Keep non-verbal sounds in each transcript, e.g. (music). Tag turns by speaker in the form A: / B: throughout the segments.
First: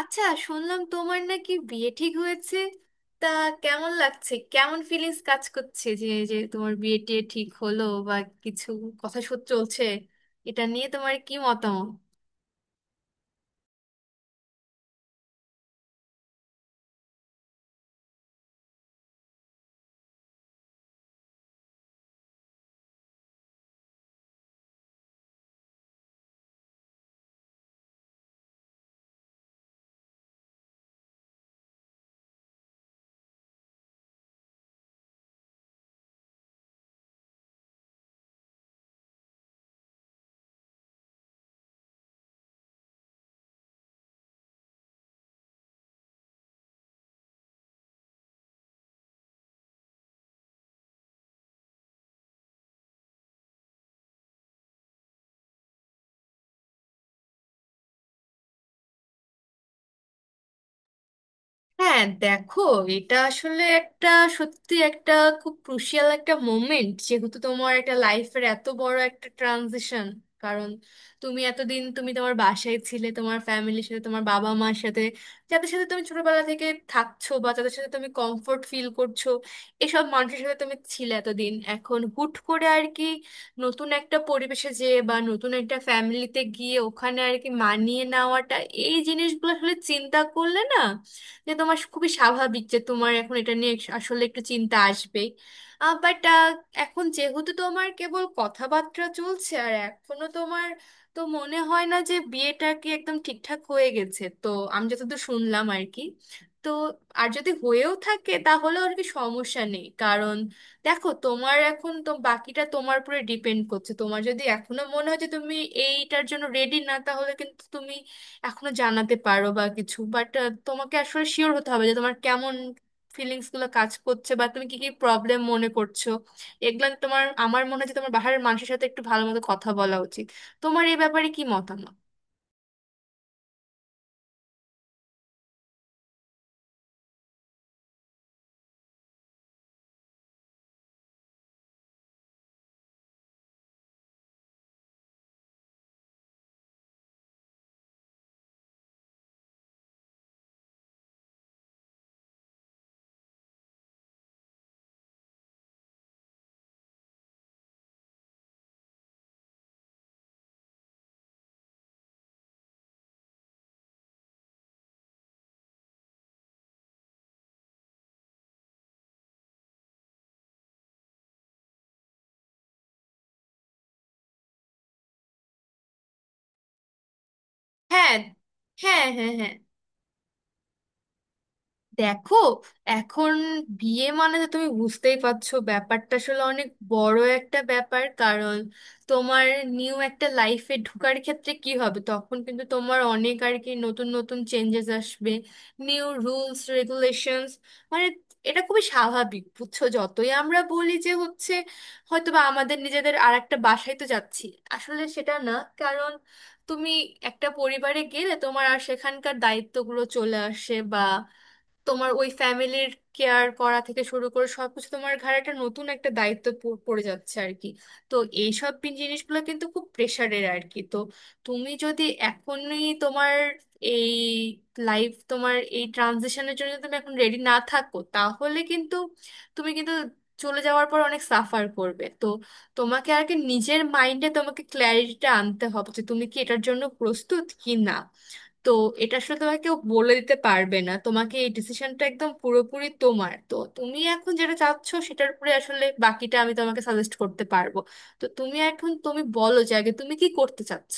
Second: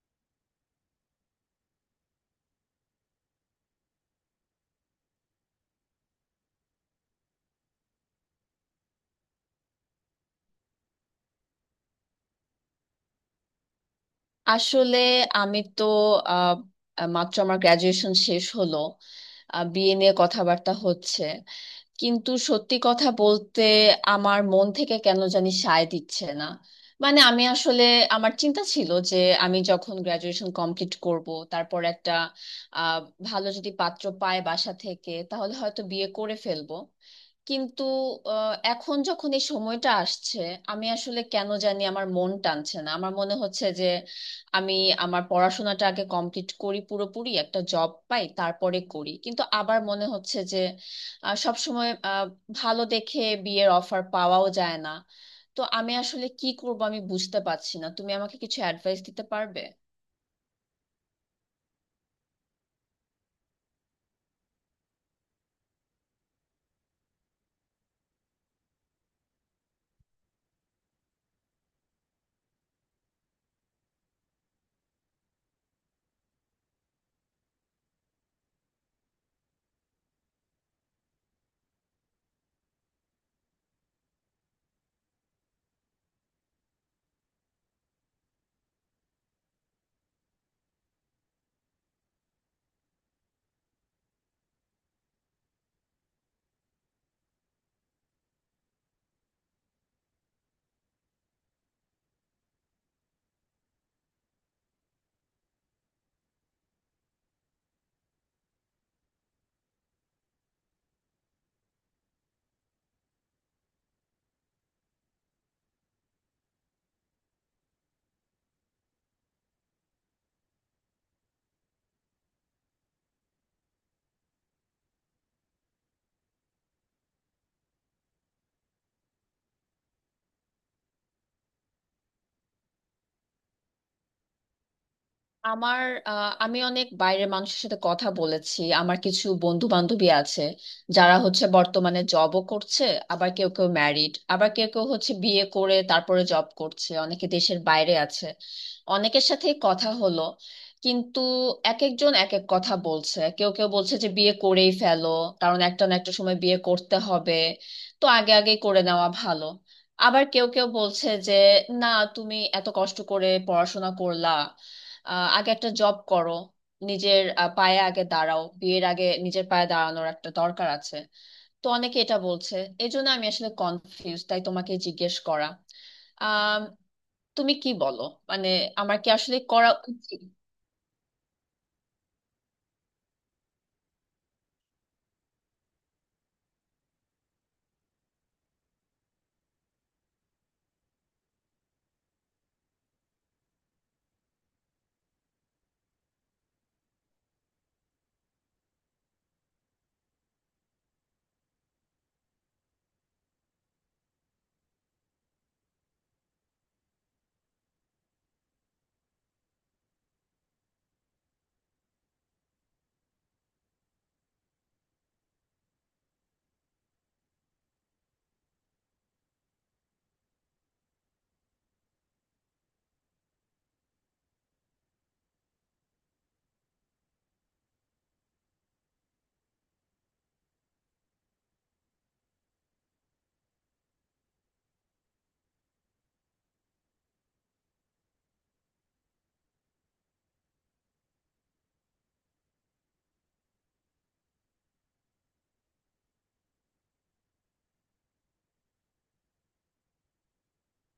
A: আচ্ছা, শুনলাম তোমার নাকি বিয়ে ঠিক হয়েছে। তা কেমন লাগছে? কেমন ফিলিংস কাজ করছে যে যে তোমার বিয়ে টিয়ে ঠিক হলো বা কিছু কথা চলছে? এটা নিয়ে তোমার কি মতামত?
B: আসলে আমি তো আহ, মাত্র আমার গ্রাজুয়েশন শেষ হলো। বিয়ে নিয়ে কথাবার্তা হচ্ছে, কিন্তু সত্যি কথা বলতে আমার মন থেকে কেন জানি সায় দিচ্ছে না। মানে আমি আসলে, আমার চিন্তা ছিল যে আমি যখন গ্রাজুয়েশন কমপ্লিট করব, তারপর একটা আহ, ভালো যদি পাত্র পায় বাসা থেকে, তাহলে হয়তো বিয়ে করে ফেলবো। কিন্তু এখন যখন এই সময়টা আসছে, আমি আসলে কেন জানি আমার মন টানছে না। আমার মনে হচ্ছে যে আমি আমার পড়াশোনাটা আগে কমপ্লিট করি, পুরোপুরি একটা জব পাই, তারপরে করি। কিন্তু আবার মনে হচ্ছে সবসময় ভালো দেখে বিয়ের অফার পাওয়াও যায় না। তো আমি আসলে কি করব আমি বুঝতে পারছি না, তুমি আমাকে কিছু অ্যাডভাইস দিতে পারবে?
A: হ্যাঁ, দেখো, এটা আসলে একটা সত্যি খুব ক্রুশিয়াল একটা মোমেন্ট, যেহেতু তোমার একটা লাইফের এত বড় একটা ট্রানজিশন। কারণ তুমি তোমার বাসায় ছিলে তোমার ফ্যামিলির সাথে, তোমার বাবা মার সাথে, যাদের সাথে তুমি ছোটবেলা থেকে থাকছো, বা যাদের সাথে তুমি কমফোর্ট ফিল করছো, এসব মানুষের সাথে তুমি ছিলে এতদিন। এখন হুট করে আর কি, নতুন একটা পরিবেশে যেয়ে বা নতুন একটা ফ্যামিলিতে গিয়ে ওখানে আর কি মানিয়ে নেওয়াটা, এই জিনিসগুলো আসলে চিন্তা করলে না, যে তোমার খুবই স্বাভাবিক যে তোমার এখন এটা নিয়ে আসলে একটু চিন্তা আসবেই। বাট এখন যেহেতু তোমার কেবল কথাবার্তা চলছে আর এখনো তোমার, তো মনে হয় না যে বিয়েটা কি একদম ঠিকঠাক হয়ে গেছে, তো আমি যতদূর শুনলাম আর কি। তো আর যদি হয়েও থাকে তাহলে আর কি সমস্যা নেই, কারণ দেখো, তোমার এখন তো বাকিটা তোমার উপরে ডিপেন্ড করছে। তোমার যদি এখনো মনে হয় যে তুমি এইটার জন্য রেডি না, তাহলে কিন্তু তুমি এখনো জানাতে পারো বা কিছু। বাট তোমাকে আসলে শিওর হতে হবে যে তোমার কেমন ফিলিংস গুলো কাজ করছে বা তুমি কি কি প্রবলেম মনে করছো। এগুলো তোমার, আমার মনে হয় যে তোমার বাহিরের মানুষের সাথে একটু ভালো মতো কথা বলা উচিত। তোমার এই ব্যাপারে কি মতামত?
B: আমার, আমি অনেক বাইরের মানুষের সাথে কথা বলেছি। আমার কিছু বন্ধু বান্ধবী আছে যারা হচ্ছে বর্তমানে জবও করছে, আবার কেউ কেউ ম্যারিড, আবার কেউ কেউ হচ্ছে বিয়ে করে তারপরে জব করছে, অনেকে দেশের বাইরে আছে। অনেকের সাথেই কথা হলো, কিন্তু এক একজন এক এক কথা বলছে। কেউ কেউ বলছে যে বিয়ে করেই ফেলো, কারণ একটা না একটা সময় বিয়ে করতে হবে, তো আগে আগে করে নেওয়া ভালো। আবার কেউ কেউ বলছে যে না, তুমি এত কষ্ট করে পড়াশোনা করলা, আগে একটা জব করো, নিজের পায়ে আগে দাঁড়াও, বিয়ের আগে নিজের পায়ে দাঁড়ানোর একটা দরকার আছে। তো অনেকে এটা বলছে। এই জন্য আমি আসলে কনফিউজ, তাই তোমাকে জিজ্ঞেস করা। আহ তুমি কি বলো?
A: হ্যাঁ
B: মানে আমার
A: হ্যাঁ
B: কি
A: হ্যাঁ
B: আসলে
A: হ্যাঁ
B: করা উচিত?
A: দেখো, এখন বিয়ে মানে তো তুমি বুঝতেই পারছো, ব্যাপারটা আসলে অনেক বড় একটা ব্যাপার। কারণ তোমার নিউ একটা লাইফে ঢোকার ক্ষেত্রে কি হবে, তখন কিন্তু তোমার অনেক আর কি নতুন নতুন চেঞ্জেস আসবে, নিউ রুলস রেগুলেশনস। মানে এটা খুবই স্বাভাবিক, বুঝছো, যতই আমরা বলি যে হচ্ছে হয়তো বা আমাদের নিজেদের আর একটা বাসায় তো যাচ্ছি, আসলে সেটা না। কারণ তুমি একটা পরিবারে গেলে তোমার আর সেখানকার দায়িত্বগুলো চলে আসে। তোমার ওই ফ্যামিলির কেয়ার করা থেকে শুরু করে সবকিছু তোমার ঘাড়ে একটা নতুন একটা দায়িত্ব পড়ে যাচ্ছে আর কি। তো এইসব জিনিসগুলো কিন্তু খুব প্রেশারের আর কি। তো তুমি যদি এখনই তোমার এই লাইফ, তোমার এই ট্রানজিশনের জন্য তুমি এখন রেডি না থাকো, তাহলে কিন্তু তুমি চলে যাওয়ার পর অনেক সাফার করবে। তো তোমাকে আর কি নিজের মাইন্ডে তোমাকে ক্ল্যারিটিটা আনতে হবে যে তুমি কি এটার জন্য প্রস্তুত কি না। তো এটা আসলে তোমাকে কেউ বলে দিতে পারবে না, তোমাকে এই ডিসিশনটা একদম পুরোপুরি তোমার। তো তুমি এখন যেটা চাচ্ছ সেটার উপরে আসলে বাকিটা আমি তোমাকে সাজেস্ট করতে পারবো। তো তুমি বলো যে আগে তুমি কি করতে চাচ্ছ?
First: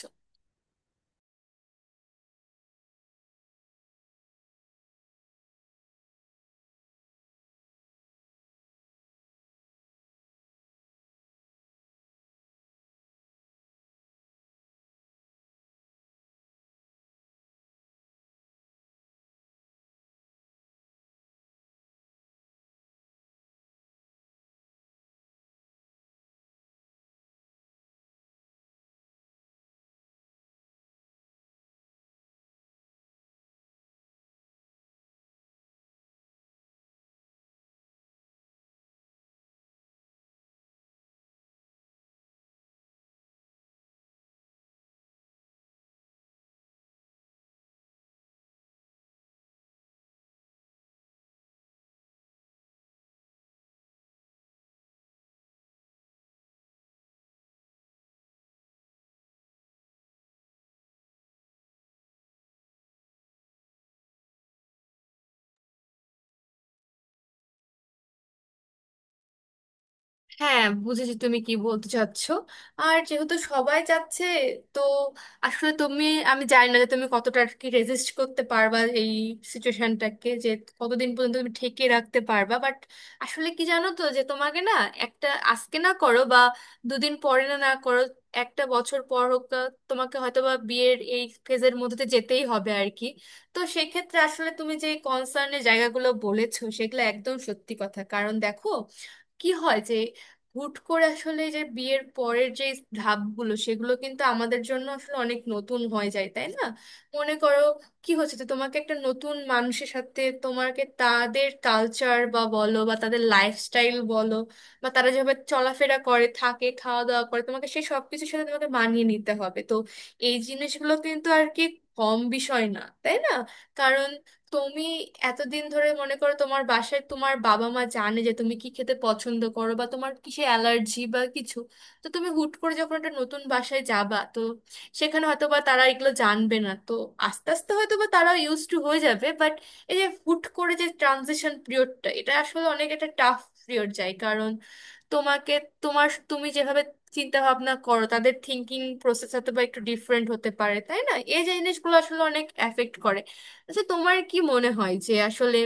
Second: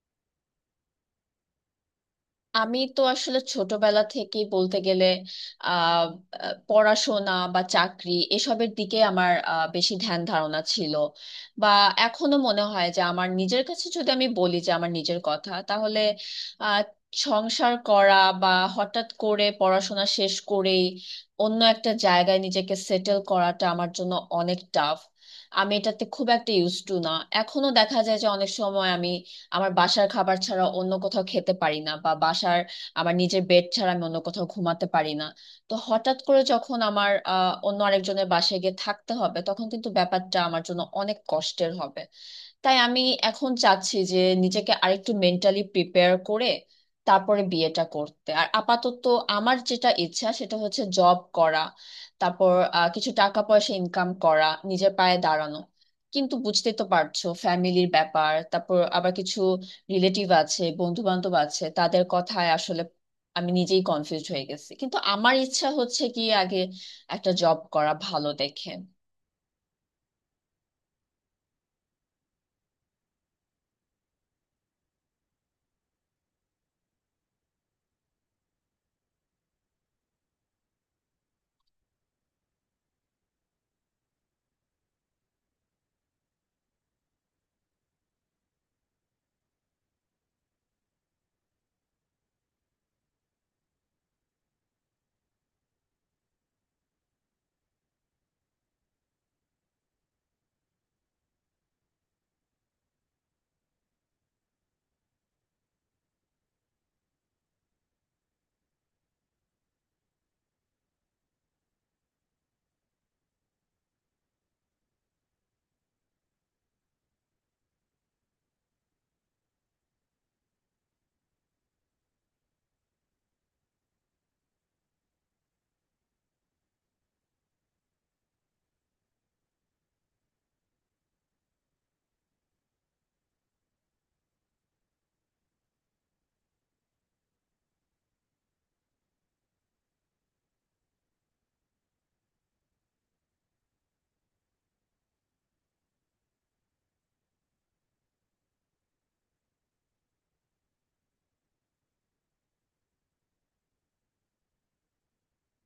B: আমি তো আসলে ছোটবেলা থেকেই বলতে গেলে আহ আহ, পড়াশোনা বা চাকরি এসবের দিকে আমার বেশি ধ্যান ধারণা ছিল। বা এখনো মনে হয় যে আমার নিজের কাছে যদি আমি বলি যে আমার নিজের কথা, তাহলে আহ, সংসার করা বা হঠাৎ করে পড়াশোনা শেষ করেই অন্য একটা জায়গায় নিজেকে সেটেল করাটা আমার জন্য অনেক টাফ। আমি এটাতে খুব একটা ইউজ টু না। এখনো দেখা যায় যে অনেক সময় আমি আমার বাসার খাবার ছাড়া অন্য কোথাও খেতে পারি না, বা বাসার আমার নিজের বেড ছাড়া আমি অন্য কোথাও ঘুমাতে পারি না। তো হঠাৎ করে যখন আমার অন্য আরেকজনের বাসায় গিয়ে থাকতে হবে, তখন কিন্তু ব্যাপারটা আমার জন্য অনেক কষ্টের হবে। তাই আমি এখন চাচ্ছি যে নিজেকে আরেকটু মেন্টালি প্রিপেয়ার করে তারপরে বিয়েটা করতে। আর আপাতত আমার যেটা ইচ্ছা সেটা হচ্ছে জব করা, তারপর কিছু টাকা পয়সা ইনকাম করা, নিজের পায়ে দাঁড়ানো। কিন্তু বুঝতে তো পারছো ফ্যামিলির ব্যাপার, তারপর আবার কিছু রিলেটিভ আছে, বন্ধু বান্ধব আছে, তাদের কথায় আসলে আমি নিজেই কনফিউজ হয়ে গেছি। কিন্তু আমার ইচ্ছা হচ্ছে কি আগে একটা জব করা ভালো দেখে।
A: হ্যাঁ, বুঝেছি তুমি কি বলতে চাচ্ছো। আর যেহেতু সবাই যাচ্ছে, তো আসলে তুমি, আমি জানি না যে তুমি কতটা আর কি রেজিস্ট করতে পারবা এই সিচুয়েশনটাকে, যে কতদিন পর্যন্ত তুমি ঠেকিয়ে রাখতে পারবা। বাট আসলে কি জানো তো, যে তোমাকে না একটা আজকে না করো, বা দুদিন পরে না না করো, একটা বছর পর হোক, তোমাকে হয়তো বা বিয়ের এই ফেজের মধ্যে দিয়ে যেতেই হবে আর কি। তো সেক্ষেত্রে আসলে তুমি যে কনসার্নের জায়গাগুলো বলেছো সেগুলো একদম সত্যি কথা। কারণ দেখো, কি হয় যে হুট করে আসলে যে বিয়ের পরের যে ধাপগুলো সেগুলো কিন্তু আমাদের জন্য আসলে অনেক নতুন হয়ে যায়, তাই না? মনে করো, কি হচ্ছে যে তোমাকে একটা নতুন মানুষের সাথে তোমাকে তাদের কালচার বা বলো, বা তাদের লাইফস্টাইল বলো, বা তারা যেভাবে চলাফেরা করে থাকে, খাওয়া দাওয়া করে, তোমাকে সেই সব কিছুর সাথে তোমাকে মানিয়ে নিতে হবে। তো এই জিনিসগুলো কিন্তু আর কি কম বিষয় না, তাই না? কারণ তুমি এতদিন ধরে, মনে করো, তোমার বাসায় তোমার বাবা মা জানে যে তুমি কি খেতে পছন্দ করো বা তোমার কিসে অ্যালার্জি বা কিছু। তো তুমি হুট করে যখন একটা নতুন বাসায় যাবা, তো সেখানে হয়তো বা তারা এগুলো জানবে না। তো আস্তে আস্তে হয়তো বা তারা ইউজ টু হয়ে যাবে, বাট এই যে হুট করে যে ট্রানজিশন পিরিয়ডটা, এটা আসলে অনেক একটা টাফ পিরিয়ড যায়। কারণ তোমাকে, তোমার, তুমি যেভাবে চিন্তা ভাবনা করো, তাদের থিঙ্কিং প্রসেস হয়তো বা একটু ডিফারেন্ট হতে পারে, তাই না? এই যে জিনিসগুলো আসলে অনেক এফেক্ট করে। আচ্ছা, তোমার কি মনে হয় যে আসলে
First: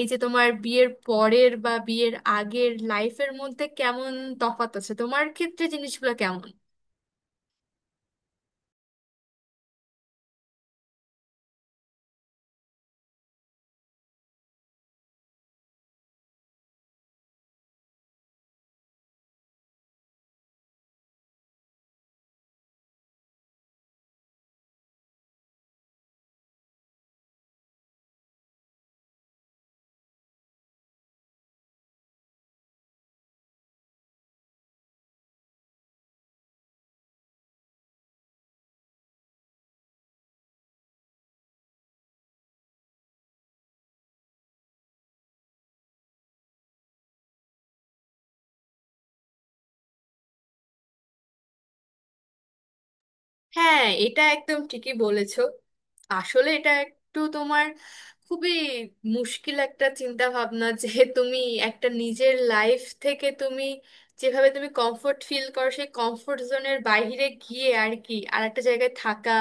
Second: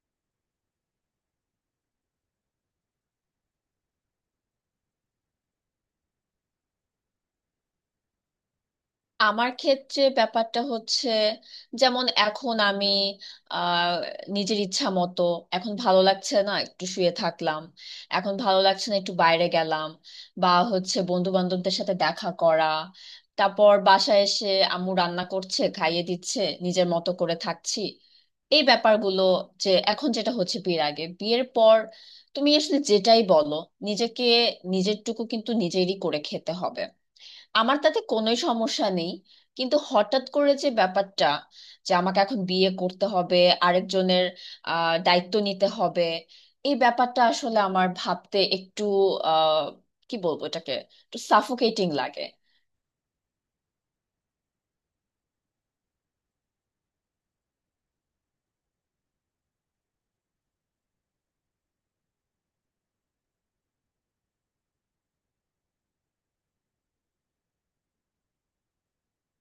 A: এই যে তোমার বিয়ের পরের বা বিয়ের আগের লাইফের মধ্যে কেমন তফাৎ আছে, তোমার ক্ষেত্রে জিনিসগুলো কেমন?
B: আমার ক্ষেত্রে ব্যাপারটা হচ্ছে, যেমন এখন আমি আহ নিজের ইচ্ছা মতো, এখন ভালো লাগছে না একটু শুয়ে থাকলাম, এখন ভালো লাগছে না একটু বাইরে গেলাম, বা হচ্ছে বন্ধু বান্ধবদের সাথে দেখা করা, তারপর বাসায় এসে আম্মু রান্না করছে খাইয়ে দিচ্ছে, নিজের মতো করে থাকছি। এই ব্যাপারগুলো, যে এখন যেটা হচ্ছে বিয়ের আগে, বিয়ের পর তুমি আসলে যেটাই বলো, নিজেকে নিজের টুকু কিন্তু নিজেরই করে খেতে হবে। আমার তাতে কোনোই সমস্যা নেই। কিন্তু হঠাৎ করে যে ব্যাপারটা, যে আমাকে এখন বিয়ে করতে হবে, আরেকজনের দায়িত্ব নিতে হবে, এই ব্যাপারটা আসলে আমার ভাবতে একটু আহ কি বলবো এটাকে, একটু সাফোকেটিং লাগে।
A: হ্যাঁ, এটা একদম ঠিকই বলেছো। আসলে এটা একটু তোমার খুবই মুশকিল একটা চিন্তা ভাবনা (laughs) যে তুমি একটা নিজের লাইফ থেকে তুমি যেভাবে তুমি কমফোর্ট ফিল করো সেই কমফোর্ট জোনের বাইরে গিয়ে আর কি আর একটা জায়গায় থাকা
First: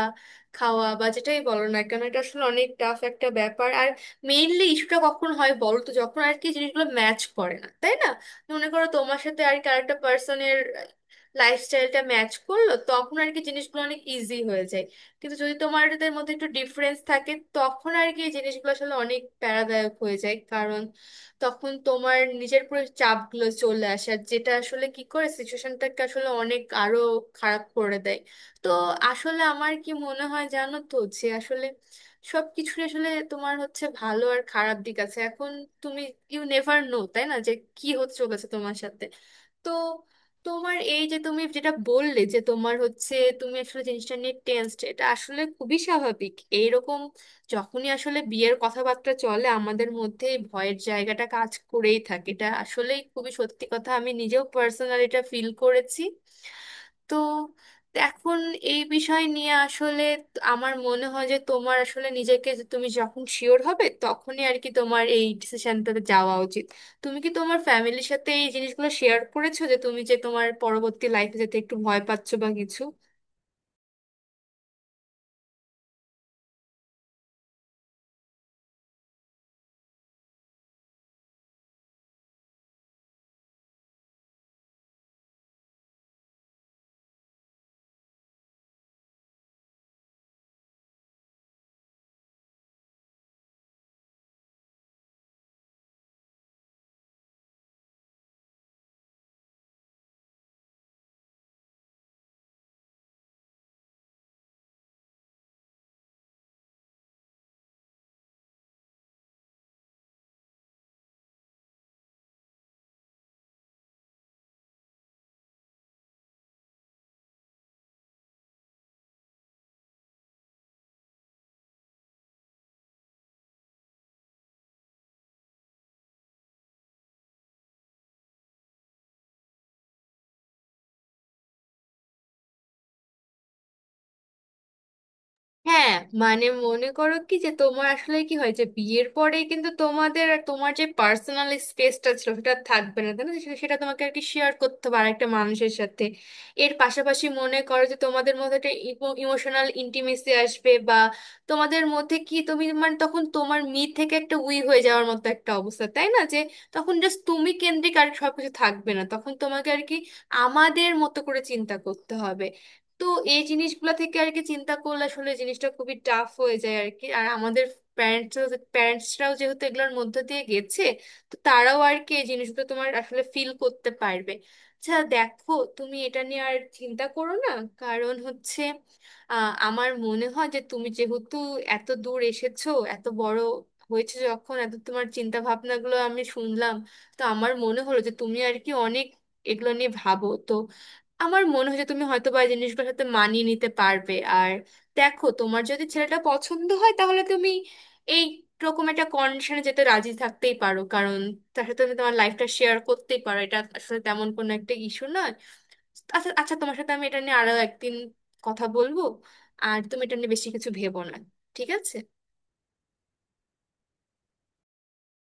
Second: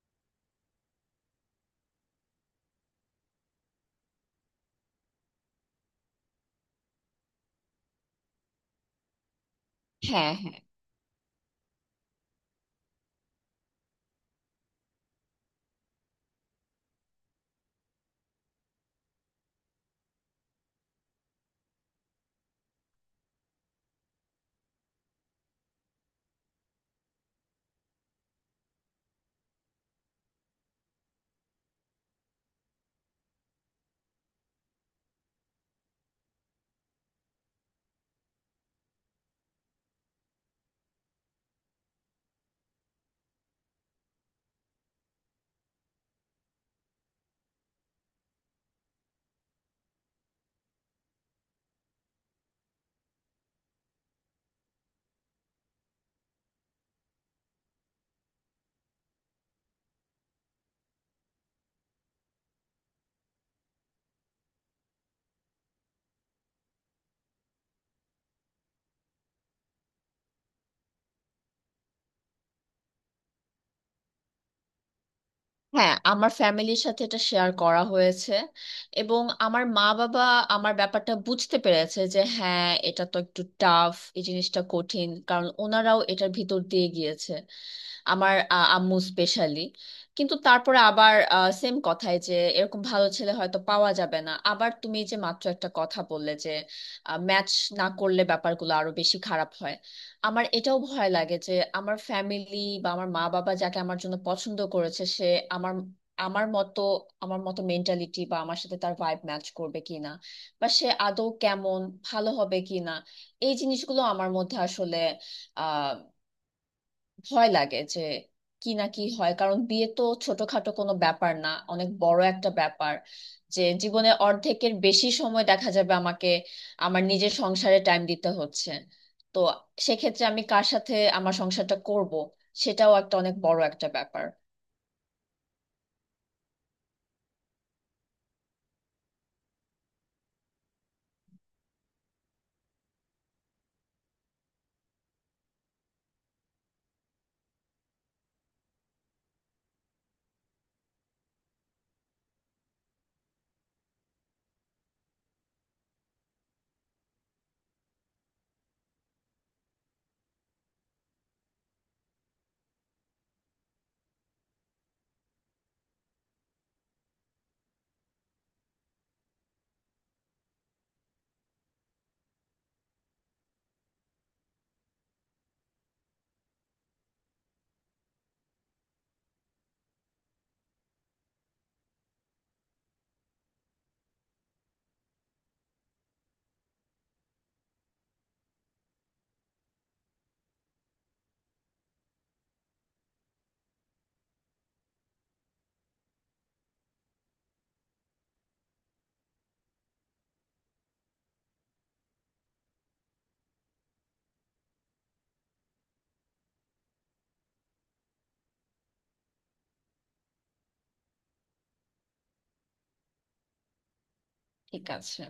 A: খাওয়া বা যেটাই বলো না কেন, এটা আসলে অনেক টাফ একটা ব্যাপার। আর মেইনলি ইস্যুটা কখন হয় বলো তো, যখন আর কি জিনিসগুলো ম্যাচ করে না, তাই না? মনে করো তোমার সাথে আর কি আরেকটা
B: হ্যাঁ,
A: পার্সনের
B: হ্যাঁ,
A: লাইফস্টাইলটা ম্যাচ করলো, তখন আর কি জিনিসগুলো অনেক ইজি হয়ে যায়। কিন্তু যদি তোমাদের মধ্যে একটু ডিফারেন্স থাকে, তখন আর কি এই জিনিসগুলো আসলে অনেক প্যারাদায়ক হয়ে যায়। কারণ তখন তোমার নিজের পুরো চাপগুলো চলে আসে, আর যেটা আসলে কি করে সিচুয়েশনটাকে আসলে অনেক আরো খারাপ করে দেয়। তো আসলে আমার কি মনে হয় জানো তো, যে আসলে সবকিছু আসলে তোমার হচ্ছে ভালো আর খারাপ দিক আছে। এখন তুমি ইউ নেভার নো, তাই না, যে কি হচ্ছে চলেছে তোমার সাথে। তো তোমার এই যে তুমি যেটা বললে যে তোমার হচ্ছে তুমি আসলে জিনিসটা নিয়ে টেনসড, এটা আসলে খুবই স্বাভাবিক। এইরকম যখনই আসলে বিয়ের কথাবার্তা চলে আমাদের মধ্যে এই ভয়ের জায়গাটা কাজ করেই থাকে, এটা আসলেই খুবই সত্যি কথা, আমি নিজেও পার্সোনালি এটা ফিল করেছি। তো এখন এই বিষয় নিয়ে আসলে আমার মনে হয় যে তোমার আসলে নিজেকে, যে তুমি যখন শিওর হবে তখনই আর কি তোমার এই ডিসিশনটাতে যাওয়া উচিত। তুমি কি তোমার ফ্যামিলির সাথে এই জিনিসগুলো শেয়ার করেছো, যে তুমি যে তোমার পরবর্তী লাইফে যেতে একটু ভয় পাচ্ছো বা কিছু?
B: হ্যাঁ, আমার ফ্যামিলির সাথে এটা শেয়ার করা হয়েছে। এবং আমার মা বাবা আমার ব্যাপারটা বুঝতে পেরেছে যে হ্যাঁ এটা তো একটু টাফ, এই জিনিসটা কঠিন, কারণ ওনারাও এটার ভিতর দিয়ে গিয়েছে। আমার আম্মু স্পেশালি। কিন্তু তারপরে আবার সেম কথাই যে এরকম ভালো ছেলে হয়তো পাওয়া যাবে না। আবার তুমি যে মাত্র একটা কথা বললে যে ম্যাচ না করলে ব্যাপারগুলো আরো বেশি খারাপ হয়, আমার এটাও ভয় লাগে যে আমার ফ্যামিলি বা আমার মা বাবা যাকে আমার জন্য পছন্দ করেছে, সে আমার আমার মতো আমার মতো মেন্টালিটি বা আমার সাথে তার ভাইব ম্যাচ করবে কিনা, বা সে আদৌ কেমন, ভালো হবে কিনা। এই জিনিসগুলো আমার মধ্যে আসলে ভয় লাগে, যে কি না কি হয়। কারণ বিয়ে তো ছোটখাটো কোনো ব্যাপার না, অনেক বড় একটা ব্যাপার। যে জীবনে অর্ধেকের বেশি সময় দেখা যাবে আমাকে আমার নিজের সংসারে টাইম দিতে হচ্ছে, তো সেক্ষেত্রে আমি কার সাথে আমার সংসারটা করব সেটাও একটা অনেক বড় একটা ব্যাপার।
A: হ্যাঁ, মানে মনে করো কি, যে তোমার আসলে কি হয়, যে বিয়ের পরে কিন্তু তোমাদের আর তোমার যে পার্সোনাল স্পেসটা ছিল সেটা আর থাকবে না, তাই না? সেটা তোমাকে আর কি শেয়ার করতে হবে আরেকটা মানুষের সাথে। এর পাশাপাশি মনে করো যে তোমাদের মধ্যে একটা ইমোশনাল ইন্টিমেসি আসবে, বা তোমাদের মধ্যে কি তুমি মানে তখন তোমার মি থেকে একটা উই হয়ে যাওয়ার মতো একটা অবস্থা, তাই না? যে তখন জাস্ট তুমি কেন্দ্রিক আর সবকিছু থাকবে না, তখন তোমাকে আর কি আমাদের মতো করে চিন্তা করতে হবে। তো এই জিনিসগুলা থেকে আর কি চিন্তা করলে আসলে জিনিসটা খুবই টাফ হয়ে যায় আর কি। আর আমাদের প্যারেন্টস প্যারেন্টসরাও যেহেতু এগুলোর মধ্য দিয়ে গেছে, তো তারাও আর কি এই জিনিসগুলো তোমার আসলে ফিল করতে পারবে। আচ্ছা দেখো, তুমি এটা নিয়ে আর চিন্তা করো না। কারণ হচ্ছে, আমার মনে হয় যে তুমি যেহেতু এত দূর এসেছো, এত বড় হয়েছে, যখন এত তোমার চিন্তা ভাবনাগুলো আমি শুনলাম, তো আমার মনে হলো যে তুমি আর কি অনেক এগুলো নিয়ে ভাবো। তো আমার মনে হয় যে তুমি হয়তো বা এই জিনিসগুলোর সাথে মানিয়ে নিতে পারবে। আর দেখো, তোমার যদি ছেলেটা পছন্দ হয়, তাহলে তুমি এই রকম একটা কন্ডিশনে যেতে রাজি থাকতেই পারো। কারণ তার সাথে তুমি তোমার লাইফটা শেয়ার করতেই পারো, এটা আসলে তেমন কোনো একটা ইস্যু নয়। আচ্ছা আচ্ছা, তোমার সাথে আমি এটা নিয়ে আরো একদিন কথা বলবো। আর তুমি এটা নিয়ে বেশি কিছু ভেবো না, ঠিক আছে?
B: ঠিক আছে।